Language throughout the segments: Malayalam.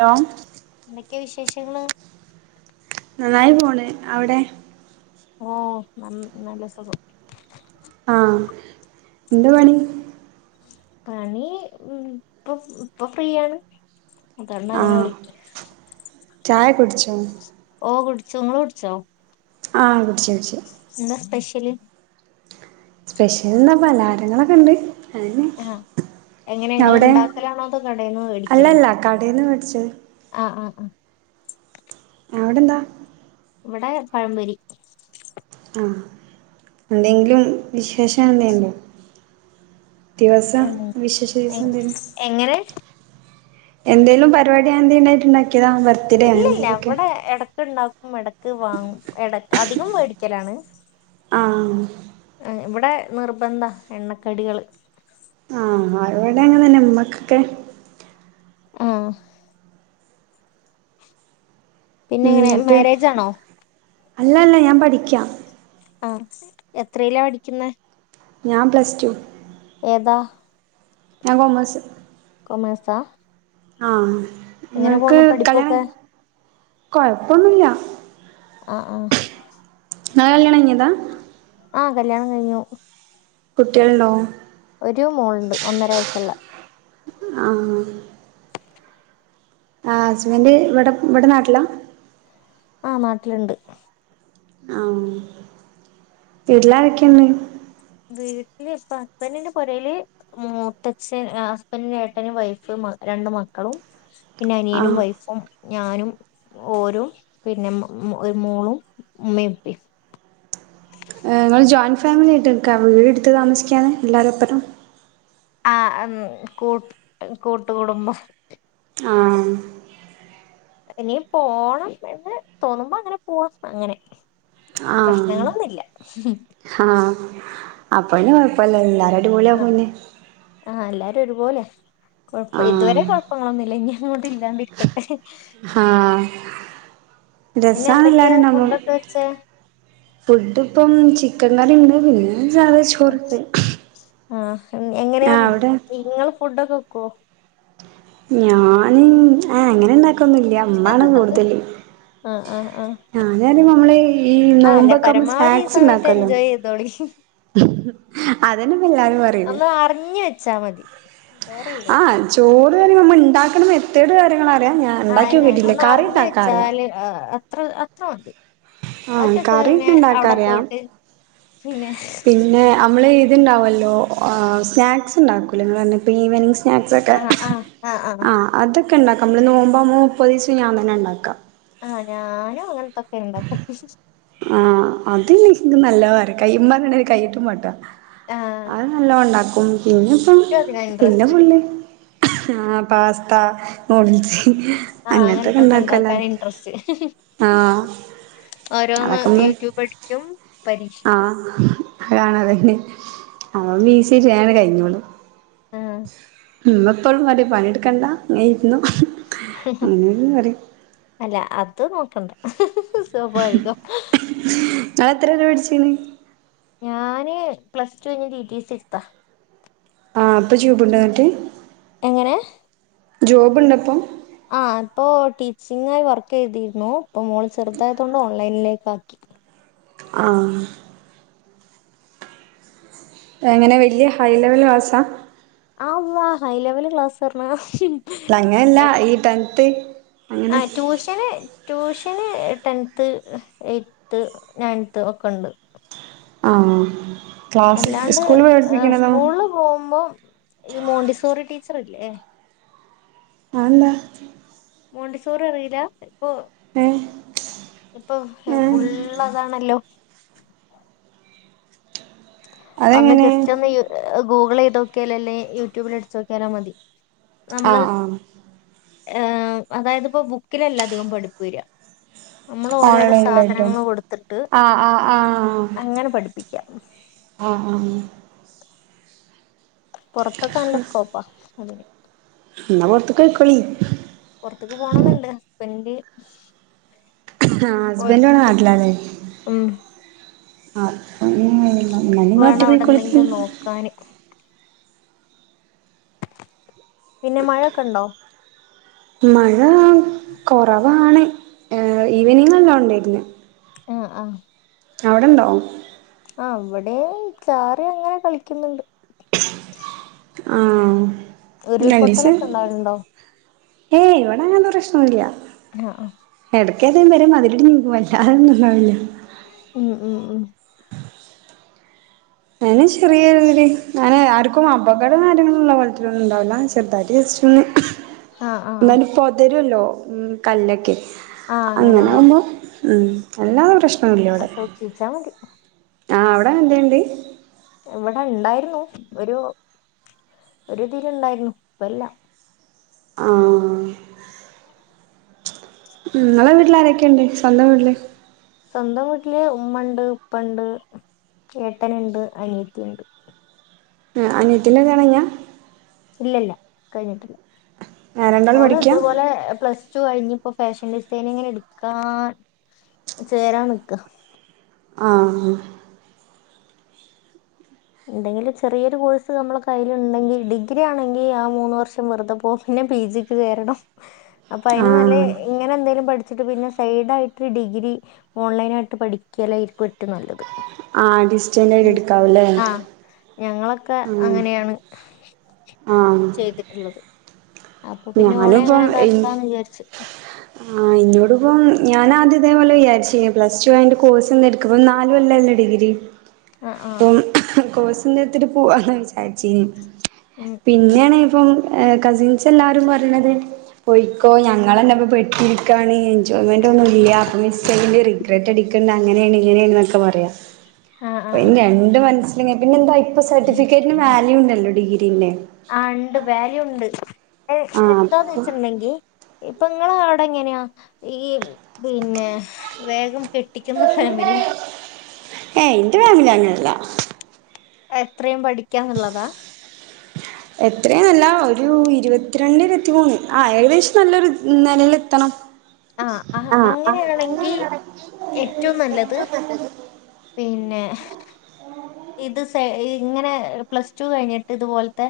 ഹലോ എന്തൊക്കെയാ വിശേഷങ്ങള് നന്നായിപോണ് അവിടെ ഓഹ്‌ നന്ന് നല്ലസുഖം ആഹ്‌ എന്തോ പണി പണി ഉം ഇപ്പോ ഇപ്പോ ഫ്രീയാണ് അതൊണ്ടാങ്ങനെ വിളിക്ക് ചായകുട്ച്ചോ? ഓഹ് കുടിച്ചു ഇങ്ങള്ക്കുടിച്ചോ? ആഹ്‌ കുടിച്ച്ടിച്ച് എന്താ സ്പെഷ്യല്? സ്പെഷ്യലെന്താ പലഹാരങ്ങളൊക്കെണ്ട് അതന്നെ ആഹ് എങ്ങനെ നിങ്ങൾ ഞവടെ ഉണ്ടാക്കലാണോ അതോ കടയിൽന്ന് മേടിക്കലോ അല്ലല്ല കടേന്ന് വേട്ച്ചത് ആഹ് ആഹ് ആഹ് അവടെന്താ? ഇവടെ പഴമ്പൊരി ആഹ് എന്തെങ്കിലും വിശേഷം എന്തേണ്ടോ ദിവസം ഉം വിശേഷ ദിവസം ഉം എന്തേലും എങ്ങനെ എന്തേലും പരിപാടിയാണ്ടായിട്ടുണ്ടാക്കിയതാ ബർത്ത് ഇല്ലല്ല ഇവടെ എടക്ക് ഇണ്ടാക്കും എടക്ക് വാങ്ങും എട അധികം വേടിക്കലാണ് ആഹ് ഏഹ് ഇവടെ നിർബന്ധാ എണ്ണക്കടികള് ആഹ് അവടെ അങ്ങനെ തന്നെ ഉമ്മക്കെക്കെ ആഹ് പിന്നെ ഉം എങ്ങനെ എന്നിട്ട് മാരേജ് ആണോ അല്ല അല്ല ഞാൻ പഠിക്കാ ആഹ് എത്രലാ പഠിക്കുന്നെ ഞാൻ പ്ലസ് റ്റു ഏതാ? ഞാ കോമേസ് കോമേസാ ആഹ് നിങ്ങക്ക് കല്യാണം പഠിപ്പൊക്കെ കൊയപ്പൊന്നുല്ല ആഹ് ആഹ് നിങ്ങടെ കല്യാണം യ്യിഞ്ഞതാ ആഹ് കല്യാണം കഴിഞ്ഞു കുട്ടികളുണ്ടോ? ഒരു മോള്ണ്ട് ഒന്നര വയസ്ള്ള ആഹ് ആഹ് ഹസ്ബൻഡ് ഇവടെ ഇവടെ നാട്ടിലാ ആഹ് നാട്ടില്ണ്ട് ആഹ് വീട്ടില്ലാരാക്കെണ്ട്? വീട്ടില് ഇപ്പോ ഹസ്ബന്റിന്റെ പൊരേല് മൂത്തച്ഛൻ ഹസ്ബന്റിന്റെ ഏട്ടനും വൈഫ് മ രണ്ടു മക്കളും പിന്നെ അനിയനും ആഹ് വൈഫും ഞാനും ഓരും പിന്നെ മോ ഒരു മോളും ഉമ്മേം ഉപ്പേം നിങ്ങള് ജോയിൻ ഫാമിലി ആയിട്ട് നിക്കാ വീട് ഇട്ത്ത് താമസിക്കാതെ എല്ലാവരും ഒപ്പനോം ആഹ് മ്മ് കൂട്ട് കൂട്ടുകുടുംബം ആഹ് ഇനി പോണം എന്ന് തോന്നുമ്പോ അങ്ങനെ പോവാം അങ്ങനെ ആഹ് പ്രശ്നങ്ങളൊന്നില്ല ആഹ് അപ്പോഴന്നെ കൊഴപ്പല്ല എല്ലാരും അടിപൊളിയമ്പോന്നെ ആഹ് എല്ലാരും ഒരുപോലെയാ കൊഴപ്പം ആഹ് ഇതുവരെ കുഴപ്പങ്ങളൊന്നുവില്ല ഇനി അങ്ങോട്ട് ഇല്ലാണ്ടിരീ ക്കട്ടെ ആഹ് പിന്നെ രസാണ് എന്തൊക്കെയാ എല്ലാരും ഉണ്ടാവുമ്പം ഫുഡൊക്കെ വെച്ചെ ഫുഡ് ഇപ്പം ചിക്കൻങ്കറിയുണ്ട് പിന്നെ ഞ്ചള് ചോറിട്ട് ആഹ് അവടെ നിങ്ങള് ഫുഡോക്കെ വെക്കുവോ? ഞാന് ആ അങ്ങനെ ഉണ്ടാക്കൊന്നുല്ല ഇമ്മാണ് കൂടുതല് ആഹ് ആഹ് ആഹ് ഞാനത് നമ്മള് ഈ ആഹ് അല്ല നോമ്പൊക്കെ മ്മള് പരമാവധി ഈ സ്നാക്സ് സമയത്ത് ഉണ്ടാക്കൊല്ലോ എൻജോയ് ചെയ്തോളി ഉം അതന്നെപ്പെ എല്ലാരും പറിണ് വേറെ ആ ചോറ് അറിമ നമ്മള് ഇണ്ടാക്ക്ന്ന മെത്തേഡ് കാര്യങ്ങൾ അറിയാം ഞാൻ ഇണ്ടാക്കി അയെന്നെ നോക്കിട്ടില്ല ഒന്ന് കറി അറിഞ്ഞ് ഇണ്ടക്കാൻ അറ്യ. വെച്ചാല് ആഹ് അത്ര അത്ര മതി ആഹ് ബാക്കിയൊക്കെ കറിക്കെ പിന്നെ അവിടെ ഇണ്ടാക്കാറ്യാ പോയിട്ട് പിന്നെ പിന്നെ ആമ്മള് ഇത്. ഇത്ണ്ടാവുല്ലോ സ്നാക്സ് ഇണ്ടാക്കുലെ ഇന്ന് പറ്ഞ്ഞാ ഈവനിങ്‌ സ്നാക്സ് ഒക്കെ ആഹ് ആഹ് ആഹ് ആഹ് ആ അതൊക്കെ ഇണ്ടാക്കാം. നമ്മള് നോമ്പാവുമ്പോ മുപ്പത് ദിവസും ഞാൻ തന്നെ ഇണ്ടാക്കാ ആഹ് ഞാനും അങ്ങൻത്തൊക്കെ ഇണ്ടകാ ആഹ് അത് [unintelligible] നല്ലോ അറ്യ കയ്മട്ണെ കൈയിട്ടുമാകാ ആഹ് അത് നല്ലോ ഇണ്ടാക്കും പിന്നെപം ഇക്കും അതിനാ പിന്നെ ഇൻട്രസ്റ്റ് ഫുള്ള് ആ പാസ്താ ന്യൂടിൽസ് ആഹ് അങ്ങൻത്തൊക്കെ അങ്ങനത്തൊക്കെ ഇണ്ടാക്ക [unintelligible] ല്ല ഇണ്ടാക്കാൻ ഇൻട്രസ്റ്റ് ആഹ് ഓരോന്ന് അതൊക്കെമ്മ യൂട്യൂബഠ്ച്ചും ആഹ് അഹ് കാണതന്നെ അ മീ സ്യരിയാണ് കഴിഞ്ഞോളൂ ആഹ് ഇമ്മ എപ്പളും പറിം പണിട്ക്കണ്ട ഇങ്ങെയ്ര്ന്നോ അല്ല അത് നോക്കണ്ട സ്വാഭാവികം. ഇഞളെത്രവരെ പട്ച്ചീനി ഞാന് പ്ലസ് ടു കഴിഞ് ടി ടി സിട്ത്താ ആ അപ്പം ജൂബ്ണ്ടൊ ഇന്നട്ട്. എങ്ങനെ ജോബ്ണ്ടൊ ഇപ്പം ആഹ് ഇപ്പൊ ടീച്ചിങ്ങായി വർക്കെയ്തിന്നു. ഇപ്പ മോൾ ചെറുതായതോണ്ട് ഓൺലൈനിൽ ലേക്കാക്കി ആഹ് എങ്ങെനെ വെല്യ ഹൈ ലെവൽ ക്ലാസാ ആള്ളാ ഹൈ ലെവൽ ക്ലാസാർണാ അങ്ങനെല്ല ഈ ടെൻത്ത് അങ്ങനെ ഞാന് ട്യൂഷന് ടെൻത്ത് എയ്റ്റ്ത്ത് നയൻത്ത് ഒക്കെ ഉണ്ട് ആം അല്ലാണ്ട് സ്കൂള്ല് പോകുമ്പം ഈ മോണ്ടിസോറി ടീച്ചറില്ലേ അ എന്താ മോണ്ടിസോറി അറീലാ പ്പൊ ഏ ഇപ്പൊ ഏഹ് ഫുള്ളതാണല്ലോ ഒന്ന് അതെങ്ങനെ ജസ്റ്റ് ഒന്ന് ഗൂഗിൾ എയ്തോ ക്കിയാലെല്ലെ യൂട്യൂബില് അടുച്ചോക്കിയാലും മതി നമ്മള് ആഹ് ആഹ് ഏഹ് അതായത് ഇപ്പോ ബുക്കിലിലെല്ലാതേയും പഠിപ്പു വര നമ്മള് ഓരോരോ ഓൺലൈനിലായിട്ടോ സാധനങ്ങള് കൊടുത്തിട്ട് ആഹ് ആഹ് ആഹ് അങ്ങനെ പഠിപ്പിക്ക്യ. ആഹ് ആഹ് പൊറത്ത് ക്കല്ല സ്കോപ്പാ അതിന്. ഇന്നാ പൊർത്ത്ക്ക് കൊയ്കോളി. പൊറ്ത്ത്ക്ക് പോണെന്ന്ണ്ട്. ഹസ്ബന്ഡ്. ആഹ് ഹസ്ബന്റ് ഇബെടെ നാട്ടിലാല്ലേ. ഉം ആഹ് [unintelligible] [unintelligible] ഇന്നാ ഇങ്ങള് ഒറ്റക്ക് പൊയിക്കോളി. കാന് പിന്നെ മഴൊക്കെണ്ടോ മഴ കൊറവാണ് ഏഹ് ഈവനിങ്ങല്ലോ ണ്ടായിർന്ന്. അഹ് അഹ് അവ്ടെ ഇണ്ടാവും. ആഹ് ഇവടെയ് ചാറി അങ്ങനെ കളിക്കുന്നുണ്ട്. ആഹ് രണ്ടീസെയ് ഉരുൾപൊട്ടലൊക്കെ ഉണ്ടാവലുണ്ടോ ഏയ് ഇവിടെ അങ്ങനത്തെ പ്രശ്നോന്നൂല്ല അഹ് അഹ് എടക്കേതേലും വരും [unintelligible] അതൊന്നും ഇല്ലാവില്ല ഉം ഉം ഉം [unintelligible] ചെറിയരീതി എന്നാല് ആർക്കും അപകടം കാര്യങ്ങളുള്ള പോലത്തെ ഒന്നും ഉണ്ടാവില്ല ചെറുതായി [unintelligible] ആഹ് ആഹ് ആഹ് എന്നാലും പൊതരല്ലോ ഉം കല്ലൊക്കെ ആഹ് അങ്ങനെല്ലേ അങ്ങനാവുമ്പൊ ഉം അല്ലാതെ പ്രശ്നൂല്ല അവടെ ജയ്ച്ചാ മതി ആഹ് അവ്ടെന്തേണ്ട് ഇവടെണ്ടായിരുന്നു ഒരു ഒരു ഇതീലെണ്ടായിരുന്നു ഇപ്പല്ല ആഹ് ഉം ഇങ്ങളെ വീട്ടിലാരൊക്കെണ്ട് സ്വന്തം വീട്ടില് സ്വന്തം വീട്ടില് ഉമ്മണ്ട് ഉപ്പണ്ട് ഏട്ടനിണ്ട് അനിയത്തിയെണ്ട്. ആഹ് അനിയത്തിനെ കണിഞ്ഞ ഇല്ലില്ല കഴിഞ്ഞിട്ടില്ല രണ്ടാളും ഓള് പഠിക്കാ ഇതേപോലെ പ്ലസ് ടു കഴിഞ്ഞ് ഇപ്പൊ ഫാഷൻ ഡിസൈനിങ്ങിനെട്ക്കാൻ ചേരാൻ നിക്ക ആഹ് എന്തെങ്കിലും ചെറിയൊരു കോഴ്സ് നമ്മളെ കയ്യിലെണ്ടെങ്കിൽ ഡിഗ്രി ആണെങ്കി ആ മൂന്ന് വർഷം വെറ്തെ പോവും പിന്നെ പി ജി ക്ക് കേറണം അപ്പ അയ്നും നല്ലെ ആഹ് ഇങ്ങനെന്തേലും പഠിച്ചിട്ട് പിന്നെ സൈഡായിട്ട് ഡിഗ്രി ഓൺലൈനായിട്ട് പഠിക്കലായിരിക്കും ഏറ്റും നല്ലത് ആഹ് അത്‌ ശ ഉം ആഹ് ഞങ്ങളൊക്കെ ആഹ് അങ്ങനെയാണ് ആഹ് ചെയ്ത് ട്ടിള്ളത് അപ്പൊ പിന്നെ ഓളേം ഞാനിപ്പം അങ്ങനിതാക്കാന്ന് വിചാരിച്ച് ആഹ് ഇന്നോട് ഇപ്പം ഞാനാദ്യം ഇതേപോലെ വിചാരിച്ചീന് പ്ലസ് ടു കഴ്ഞ്ഞിട്ട് കോഴ്സെന്തെട് ക്ക്പ്പ നാലൊല്ലല്ലേ ഡിഗ്രി ആ ആ അപ്പം കോഴ്സെന്തേട്ത്തിട്ട് പോവാന്ന് വിചാരിച്ചീനി ഉം ഉം പിന്നേണ് ഇപ്പം ഏഹ് കസിൻസെല്ലാരും പറയ്ണത് പോയ്ക്കോ ഞങ്ങളന്നിപ്പ പെട്ടിരിക്കാണ് എൻജോയ്മെൻ്റൊന്നുംല്ല്യ അപ്പ മിസ്സയ്യെണ്ടി വരും റിഗ്രറ്റടിക്കണ്ട അങ്ങനേണ് ഇങ്ങനേണ്ന്നൊക്കെ പറയ ആ ആ ആ അപ്പിനി രണ്ട് മനസ്സില് ഇങ്ങനെ പിന്നെന്താ ഇപ്പൊ സർട്ടിഫിക്കറ്റിന് വാല്യൂണ്ടല്ലോ ഡിഗ്രീന്റെ ആഹ് ഇണ്ട് വാല്യു ഇണ്ട് എഹ് ആഹ് എത്താന്ന് അപ്പൊ വെച്ച്ണ്ടെങ്കി ഇപ്പങ്ങളാടെങ്ങനെയാ ഈ പിന്നെ വേഗം കെ ട്ടിക്കുന്ന ഫാമിലിയാ ഏയ് ഇന്റെ ഫാമിലി അങ്ങനല്ല എത്രേം പഠിക്കാന്ന്ള്ളതാ എത്രയുംന്നല്ല ഒരു ഇരുപത്തിരണ്ട് ഇരുപത്തിമൂന്ന് ആഹ് ഏകദേശം നല്ലൊരു നെലേലെ ത്തണം ആഹ് ആഹ് അങ്ങനെയാണെങ്കി വ്യക്തികൾക്കാണ് ഏറ്റോം നല്ലത് ഏറ്റവും പിന്നെ ഇത് സയ് ഇങ്ങനെ പ്ലസ് ടു കഴിഞ്ഞിട്ട് ഇതുപോൽത്തെ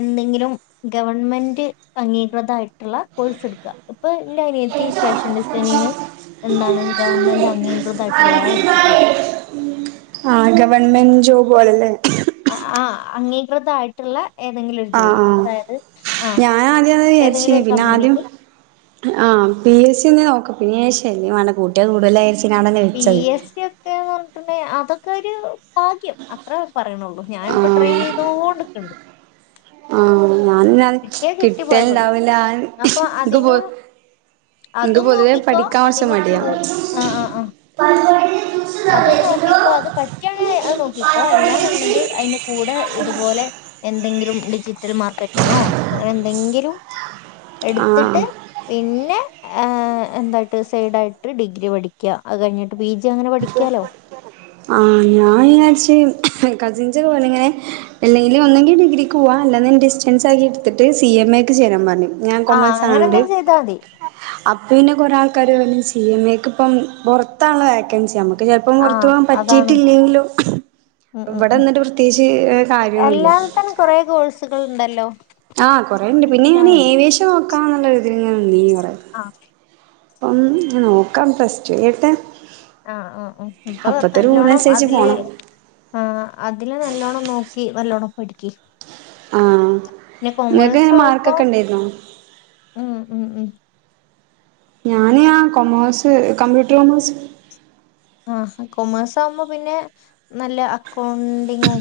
എന്തെങ്കിലും ഗവൺമെന്റ് അംഗീകൃതായിട്ട്ള്ള കോഴ്സെട്ക്ക ഇപ്പൊ ഇന്റനിയത്തി ഫാഷൻ ഡിസൈനിങ് എന്താണ് ഗവൺമെന്റ് അംഗീകൃതായിട്ട്ള്ളതാ ഇട്ത്തിട്ടിള്ളത് നല്ലത് ആഹ് ഗവൺമെന്റ് ജോബ് പോലെല്ലെ ആഹ് ആഹ് അംഗീകൃതാ ആയിട്ടുള്ള ഏതെങ്കിലൊരു ആഹ് ജോലി ആഹ് അതായത് ആഹ് ഞാൻ ആദ്യം അത് വിചാരിച്ചീനി ഏതെങ്കിലൊരു പിന്നെ ആദ്യം കമ്പിനില് ആഹ് പിഎസ്ഇ ഒന്നെ നോക്ക് പിന്നെ ഞാൻ ശല്യമാണ് കൂട്ടിയാ കൂടൂലാ വിചരിച്ച് പി എസ് സി ഒക്കെന്ന് പറഞ്ഞിട്ട് ഉണ്ടെ അതൊക്കൊരു ഭാഗ്യം അത്രേ പറയണൊള്ളൂ ഞാനിപ്പെ ട്രൈ ആഹ് ചെയ്തോണ്ട് നിക്കണ് ആഹ് ന്നാലും ഞാൻ കിട്ടിയാ കിട്ടി പോയ പോയി കിട്ടല്ണ്ടാവൂല അപ്പൊ ഇക്ക് പൊ അതിനും ഇക്ക് അതും പൊതുവേ നോക്കിക്കോ പഠിക്കാൻ കൊറച്ച് അതിന് കൂ മടിയാ അതൊന്ന് നോക്കിക്കൊ അത് പറ്റുവാണെങ്കി അത് നോക്കിക്കൊ അല്ലാന്ന് ഉണ്ടെങ്കി അയിന് കൂടെ ഇത്പോലെ എന്തെങ്കിലും ഡിജി ഒരു മാർങ്ങോ അങ്ങനെ എന്തെങ്കിലും ആഹ് എട്ത്തിട്ട് പിന്നെ എന്തായിട്ട് സൈഡായിട്ട് ഡിഗ്രി പഠിക്ക അത് കഴിഞ്ഞിട്ട് പി ജി അങ്ങനെ പഠിക്കാലോ ആഹ് ഞാൻ വിയാരിച്ച് കസിൻസ് പോലെയിങ്ങനെ എല്ലെങ്കില് ഒന്നെങ്കി ഡിഗ്രിക്ക് പോവാ അല്ലാന്ന്ണ്ടെ ഡിസ്റ്റൻസ് ആക്കി ഇടത്തിട്ട് സി എം എ ക്ക് ചേരാൻ പറഞ്ഞു ഞാൻ ആഹ് കൊമേഴ് അങ്ങനെ ആണെഡി എന്തെങ്കിലും ചെയ്താ മതി അപ്പെ ഇനെ കൊറെ ആൾക്കാര് സിഎംഎ ക്ക്ഇപ്പം പൊറത്താണല്ലൊ വേക്കൻസി അമക്ക് ക്ക് ചെലപ്പം ആഹ് പൊറത്തപ്പോവാൻ അതാണ് പറ്റിട്ടിയില്ലെങ്കിലോ ഉം ഉം ഇവടെ ഉം നിന്നിട്ട് പ്രത്യേയിച്ച് കാര്യയെന്നുമില്ല കൊറെ കോഴ്സ്കൾ ഉണ്ടല്ലോ ആ കൊറേണ്ട് പിന്നെ അന്വേഷിച്ചാ ഞാന് മതി ഏവിയേഷൻ നോക്കാന്നുള്ളൊരു ഇതില് ഇങ്ങനെ നിന്നീനി കൊറെ ആഹ് ആഹ് ഒന്നും നോക്കാം പ്ലസ്ടു ഏട്ടാ ആഹ് ആഹ് ആഹ് ഇപ്പൊ നല്ലോണം റൂളിനനുസരിച്ച് അതിലെ പോണം ആഹ് അതില് നല്ലോണം നോക്കി നല്ലോണം പഠിക്കി ആഹ് പിന്നെ ഇങ്ങക്ക് കോമേഴ്സ് എങ്ങനെ നോക്കുമോ മാർക്കൊക്കെ ഇണ്ടായിരുന്നോ ഉം ഉം ഉം ഞാന് ആ കൊമേഴ്സ് കമ്പ്യൂട്ടർകൊമേഴ്സ് ആഹ് കൊമേഴ്സാവുമ്പം പിന്നെ നല്ല അക്കൗണ്ടിങ്ങും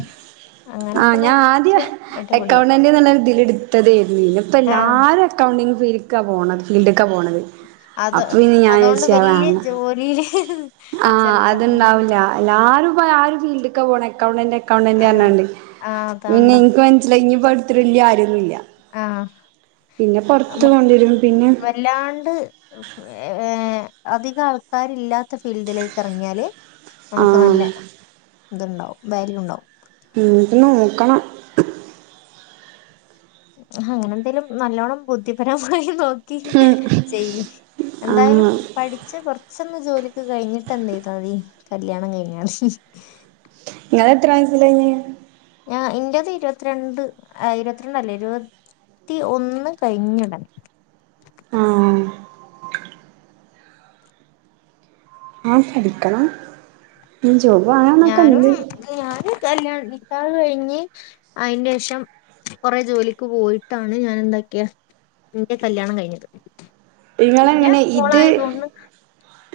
ആ അങ്ങനൊക്കെ ഞാൻ നോക്കിയ ആദ്യം അടിപൊളിയാവും അക്കൗണ്ടന്റ് എന്നുള്ള രീതി എട്ത്തതേ പിന്നെ ഇപ്പെ ആഹ് എല്ലാരും അകൗണ്ടിങ്ങ് ഫീൽക്ക്ക്ക പോണത് ഫീൽഡെക്ക പോകണത് അത് അപ്പൊ പിന്നെ ഞാൻ അതോണ്ട് ഈവിചാരിച്ച് വല്യ ജോലിയില് അഹ് ആഹ് ചെലപ്പം അത് ഇണ്ടാവല്ല എല്ലാരും പറയും ആരും ഫീൽഡെക്ക പോണെ അക്കൗണ്ടന്റ് അക്കൗണ്ടന്റ് ആഹ് ഞ്ഞാണ്ട് ആഹ് പിന്നെ അതോണ്ടാ ഇൻക്ക് മനസ്സിലയി ഇനി പഠിച്ചിട്ട് ഒരു വല്യാ കാര്യവൊന്നുമില്ല ആഹ് പിന്നെ പൊറത്ത് പോണ്ടിവരും പിന്നെ എല്ലാണ്ട് ഏഹ് അധികം ആൾക്കാരില്ലാത്ത ഫീൽഡിലേക്ക് എറങ്ങിയാല് നമുക്ക് നല്ല ആഹ് ഇത് ഉണ്ടാവും വാല്യൂ ഉണ്ടാവും ഉം ഇൻക്കൊന്ന് നോക്കണം അങ്ങനെ എന്തേലും നല്ലോണം ബുദ്ധിപരമായി നോ ക്കി ഉം ചെയ്യ്‌ എന്തായാലും ആഹ് പഠിച്ച് കൊർച്ചൊന്ന് ജോലിക്ക് കഴിഞ്ഞിട്ട് എന്തെയ് ചെയ്താമതി കല്യാണം കഴിഞ്ഞാ ഇങ്ങളെത്ര വയസ്സി കഴിഞ്ഞാ ഞാ ഇന്റെത് ഇരുപത്തിരണ്ട് ഇരുപത്തിരണ്ടല്ല ഇരുപ ത്തി ഒന്ന് കഴിഞ്ഞെടെ ആഹ് ആഹ് ആഹ് പഠിക്കണം ഇൻ ചൊവ്വാ ഞാനും ഞാന് കല്യാണ നിക്കാഹ് കഴിഞ്ഞ് അയിന്റെ ശേഷം കൊറേ ജോലിക്ക് പോയിട്ടാണ് ഞാൻ ഇണ്ടാക്കിയെ നിന്റെ കല്ല്യാണം കഴിഞ്ഞത് പിന്നെ ഇങ്ങളെയെങ്ങനെ ഇത് മോളായതുകൊണ്ട്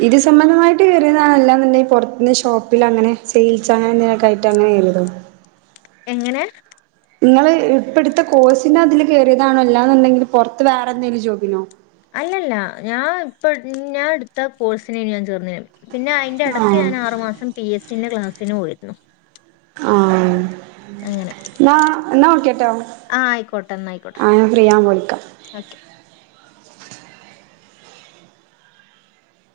ഇത് സംബന്ധമായിട്ട് കേറിയതാണോ അല്ലായിണ്ടെങ്കി പൊറത്ത്നിന്ന് ഷോപ്പിലങ്ങനെ സെയിൽസ് അങ്ങനെന്തെലൊക്കെ ആയി ട്ടങ്ങനെ കേറിയതോ? എങ്ങെനെ? ഇങ്ങെള് ഇപ്പട്ത്തെ കോഴ്സ്ന്റെ അതില് കേറിയതാണോ അല്ലാന്ന്ണ്ടെങ്കില് പൊർത്ത് വേറെന്തേലും ജോബിനോ? അല്ലല്ല ഞാൻ ഇപ്പ ഞാട്ത്ത കോഴ്സിനേനി ഞാൻ ചേർന്നിനിയെ പിന്നെ അയിന്റെ എടക്ക് ആഹ് ഞാനാറുമാസം പി എസ് സി ന്റെ ക്ലാസ്സിന് പോയിരുന്നു ആഹ് അങ്ങനെ ന്നാ ന്നാ ഓകേ ട്ടോ ആ ആയിക്കോട്ടെ എന്നാ ആയിക്കോട്ടെ ആ ഞാൻ ഫ്രീയാവുമ്പോ വിളിക്കാ ഓക്കെ